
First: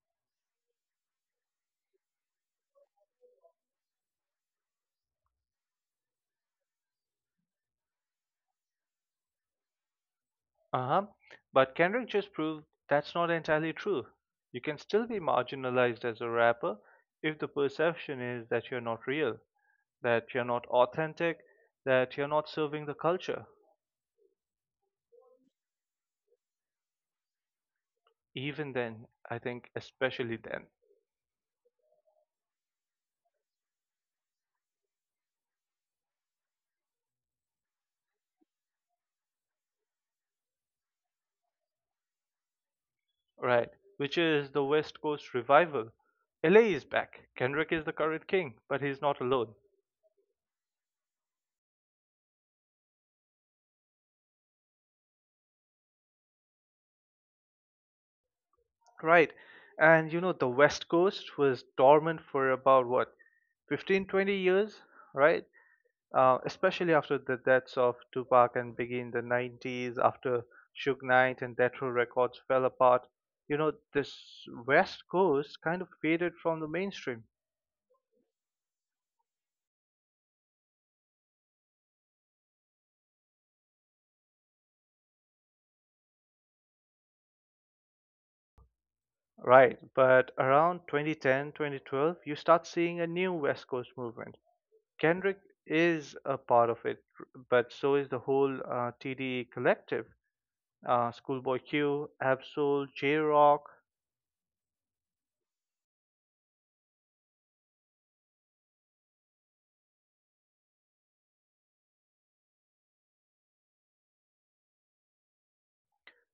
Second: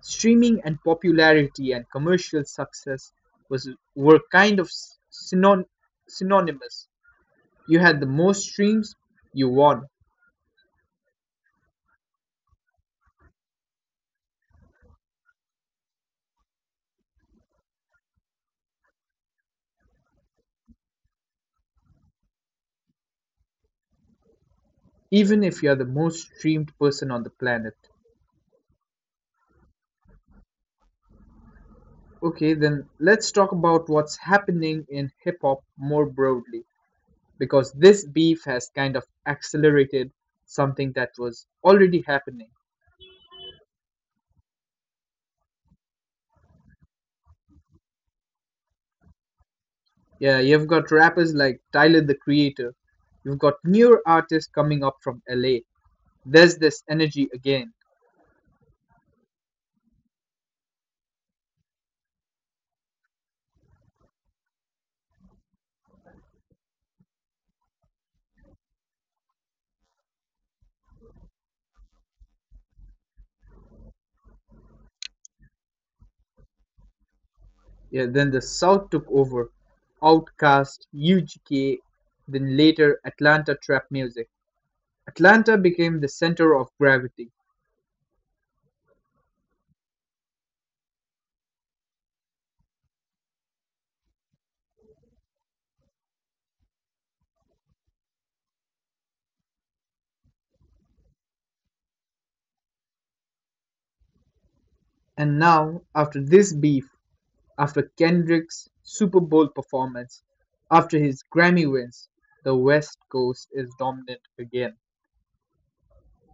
[SPEAKER 2] streaming and popularity and commercial success was were kind of synon- synonymous. You had the most streams, you won,
[SPEAKER 1] Uh huh. But Kendrick just proved that's not entirely true. You can still be marginalized as a rapper if the perception is that you're not real, that you're not authentic, that you're not serving the culture.
[SPEAKER 2] even if you're the most streamed person on the planet.
[SPEAKER 1] Even then, I think, especially then.
[SPEAKER 2] Okay, then let's talk about what's happening in hip hop more broadly, because this beef has kind of accelerated something that was already happening.
[SPEAKER 1] Right, which is the West Coast revival. LA is back. Kendrick is the current king, but he's not alone.
[SPEAKER 2] Yeah, you've got rappers like Tyler the Creator. You've got newer artists coming up from LA. There's this energy again.
[SPEAKER 1] Right. And you know, the West Coast was dormant for about what, 15, 20 years, right? Especially after the deaths of Tupac and Biggie in the 90s, after Suge Knight and Death Row Records fell apart. You know, this West Coast kind of faded from the mainstream.
[SPEAKER 2] Yeah, then the South took over. Outkast, UGK, then later Atlanta trap music. Atlanta became the center of gravity.
[SPEAKER 1] Right, but around 2010, 2012, you start seeing a new West Coast movement. Kendrick is a part of it, but so is the whole TDE collective. Schoolboy Q, Absol, J Rock,
[SPEAKER 2] And now, after this beef, after Kendrick's Super Bowl performance, after his Grammy wins, the West Coast is dominant again.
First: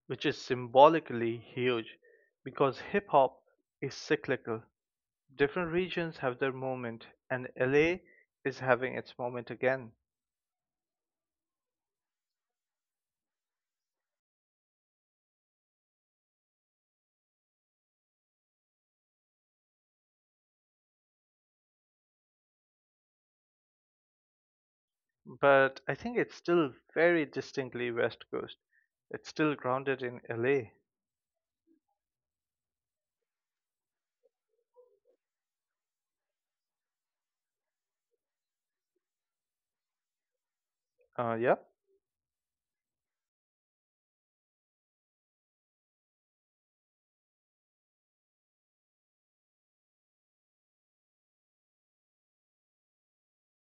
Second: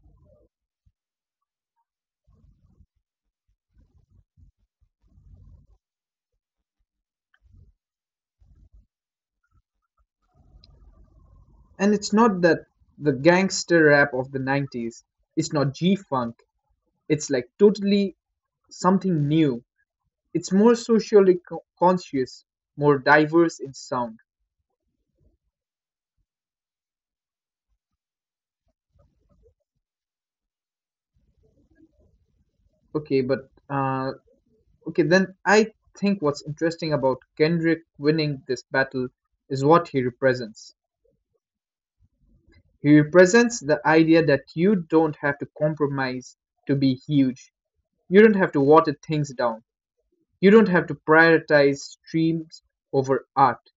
[SPEAKER 1] which is symbolically huge because hip hop is cyclical. Different regions have their moment, and LA is having its moment again.
[SPEAKER 2] And it's not that the gangster rap of the 90s, it's not G Funk, it's like totally something new. It's more socially conscious, more diverse in sound.
[SPEAKER 1] But I think it's still very distinctly West Coast. It's still grounded in LA.
[SPEAKER 2] Okay, but okay, then I think what's interesting about Kendrick winning this battle is what he represents.
[SPEAKER 1] Yeah.
[SPEAKER 2] He represents the idea that you don't have to compromise to be huge. You don't have to water things down. You don't have to prioritize streams over art.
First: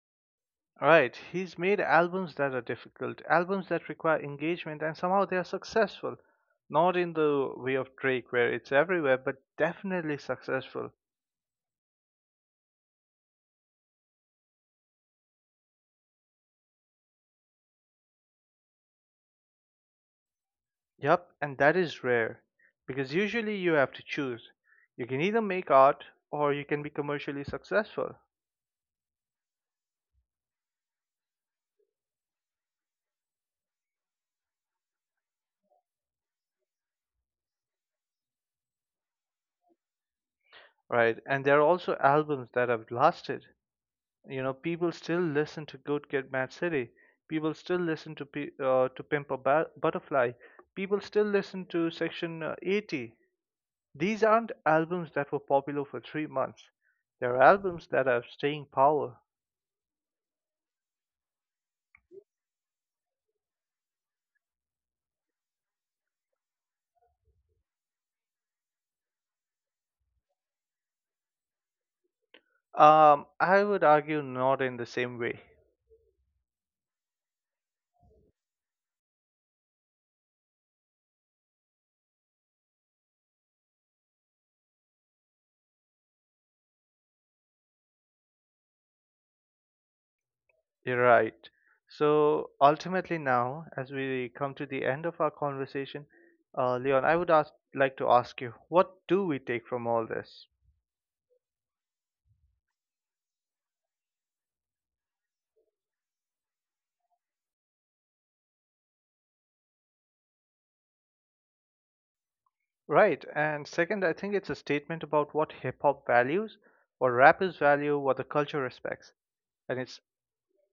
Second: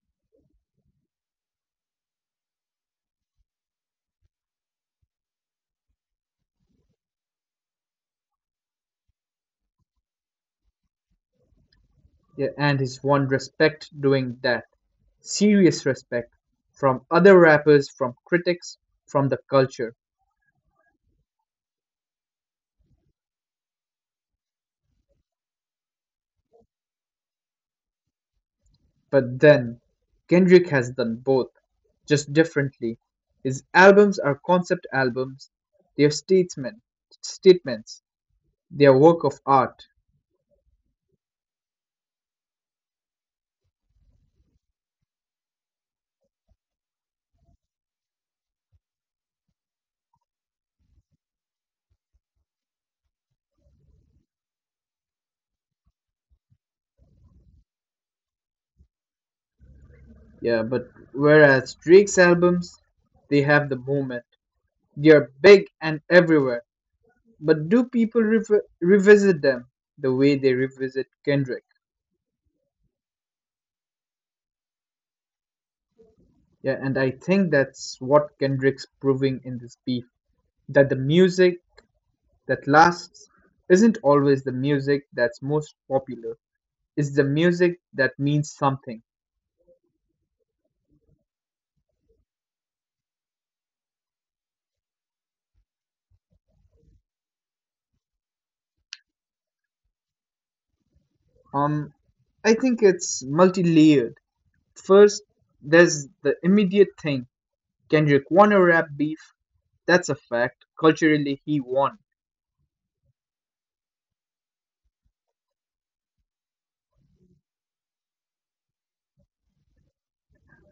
[SPEAKER 1] Right. He's made albums that are difficult, albums that require engagement, and somehow they are successful. Not in the way of Drake, where it's everywhere, but definitely successful.
[SPEAKER 2] Yeah, and he's won respect doing that. Serious respect from other rappers, from critics, from the culture.
[SPEAKER 1] Yup, and that is rare, because usually you have to choose. You can either make art or you can be commercially successful,
[SPEAKER 2] But then, Kendrick has done both, just differently. His albums are concept albums, they are statements, statements, they are work of art.
[SPEAKER 1] right? And there are also albums that have lasted. You know, people still listen to Good Kid, Mad City. People still listen to Pimp a Butterfly. People still listen to Section 80. These aren't albums that were popular for 3 months. They're albums that have staying power.
[SPEAKER 2] Yeah, but whereas Drake's albums, they have the moment. They are big and everywhere. But do people revisit them the way they revisit Kendrick?
[SPEAKER 1] I would argue not in the same way.
[SPEAKER 2] Yeah, and I think that's what Kendrick's proving in this beef, that the music that lasts isn't always the music that's most popular. It's the music that means something.
[SPEAKER 1] You're right. So ultimately, now, as we come to the end of our conversation, Leon, I would like to ask you, what do we take from all this?
[SPEAKER 2] Um, I think it's multi layered. First, there's the immediate thing, Kendrick won a rap beef. That's a fact. Culturally, he won.
[SPEAKER 1] Right. And second, I think it's a statement about what hip hop values, what rappers value, what the culture respects. And it's,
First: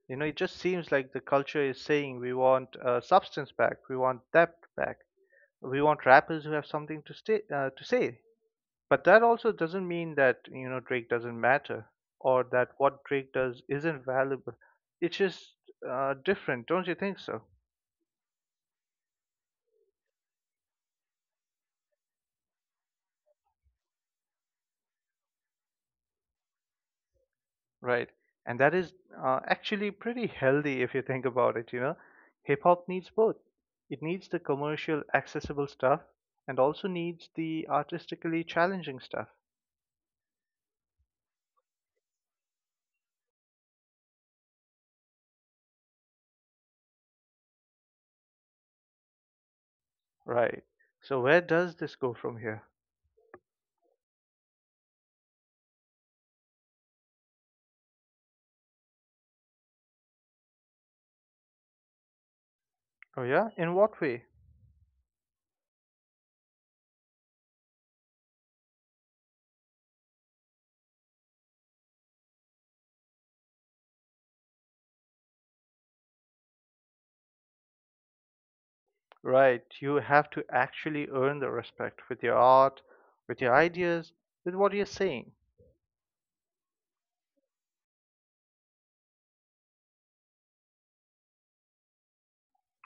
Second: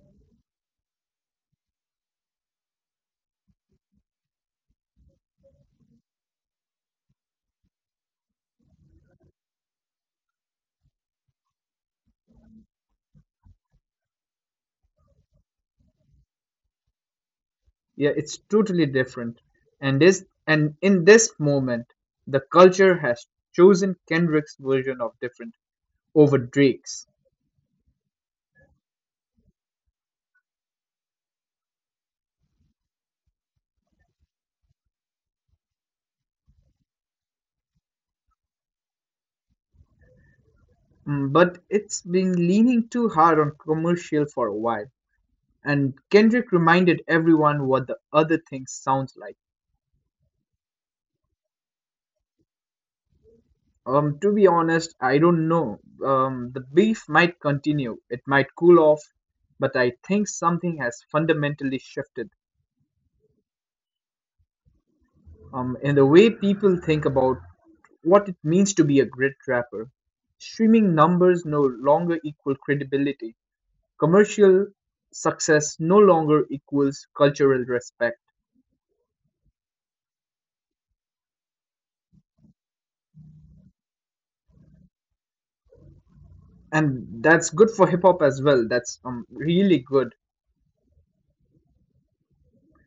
[SPEAKER 1] you know, it just seems like the culture is saying we want substance back, we want depth back, we want rappers who have something to stay, to say. But that also doesn't mean that, you know, Drake doesn't matter or that what Drake does isn't valuable. It's just different, don't you think so?
[SPEAKER 2] Yeah, it's totally different. And in this moment, the culture has chosen Kendrick's version of different over Drake's.
[SPEAKER 1] Right. And that is actually pretty healthy if you think about it, you know. Hip hop needs both. It needs the commercial, accessible stuff and also needs the artistically challenging stuff.
[SPEAKER 2] Mm, but it's been leaning too hard on commercial for a while. And Kendrick reminded everyone what the other thing sounds like.
[SPEAKER 1] Right. So where does this go from here?
[SPEAKER 2] To be honest, I don't know. The beef might continue. It might cool off, but I think something has fundamentally shifted.
[SPEAKER 1] Oh yeah? In what way?
[SPEAKER 2] And the way people think about what it means to be a great rapper. Streaming numbers no longer equal credibility. Commercial success no longer equals cultural respect.
[SPEAKER 1] Right. You have to actually earn the respect with your art, with your ideas, with what you're saying.
[SPEAKER 2] And that's good for hip hop as well. That's really good.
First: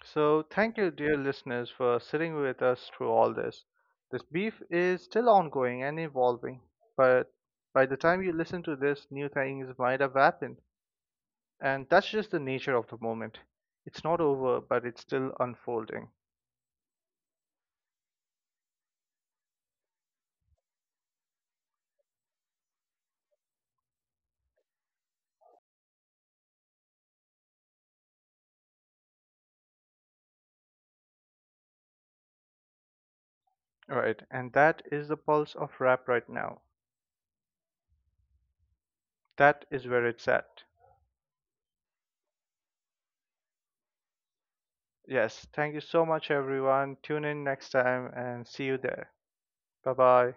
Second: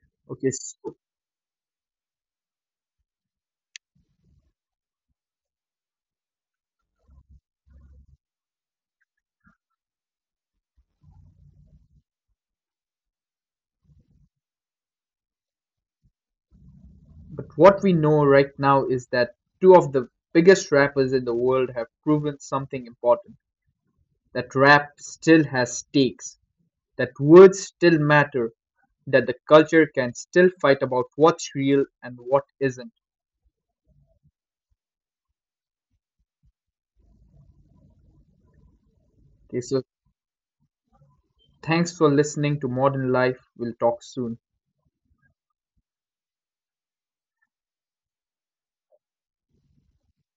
[SPEAKER 1] So,
[SPEAKER 2] Okay, s
[SPEAKER 1] thank you, dear listeners, for sitting with us through all this. This beef is still ongoing and evolving, but by the time you listen to this, new things might have happened. And that's just the nature of the moment. It's not over, but it's still unfolding.
[SPEAKER 2] but what we know right now is that two of the biggest rappers in the world have proven something important, that rap still has stakes, that words still matter, that the culture can still fight about what's real and what isn't.
[SPEAKER 1] Right, and that is the pulse of rap right now.
[SPEAKER 2] Okay,
[SPEAKER 1] That
[SPEAKER 2] so
[SPEAKER 1] is where it's at.
[SPEAKER 2] thanks for listening to Modern Life. We'll talk soon.
[SPEAKER 1] Yes, thank you so much, everyone. Tune in next time and see you there. Bye bye.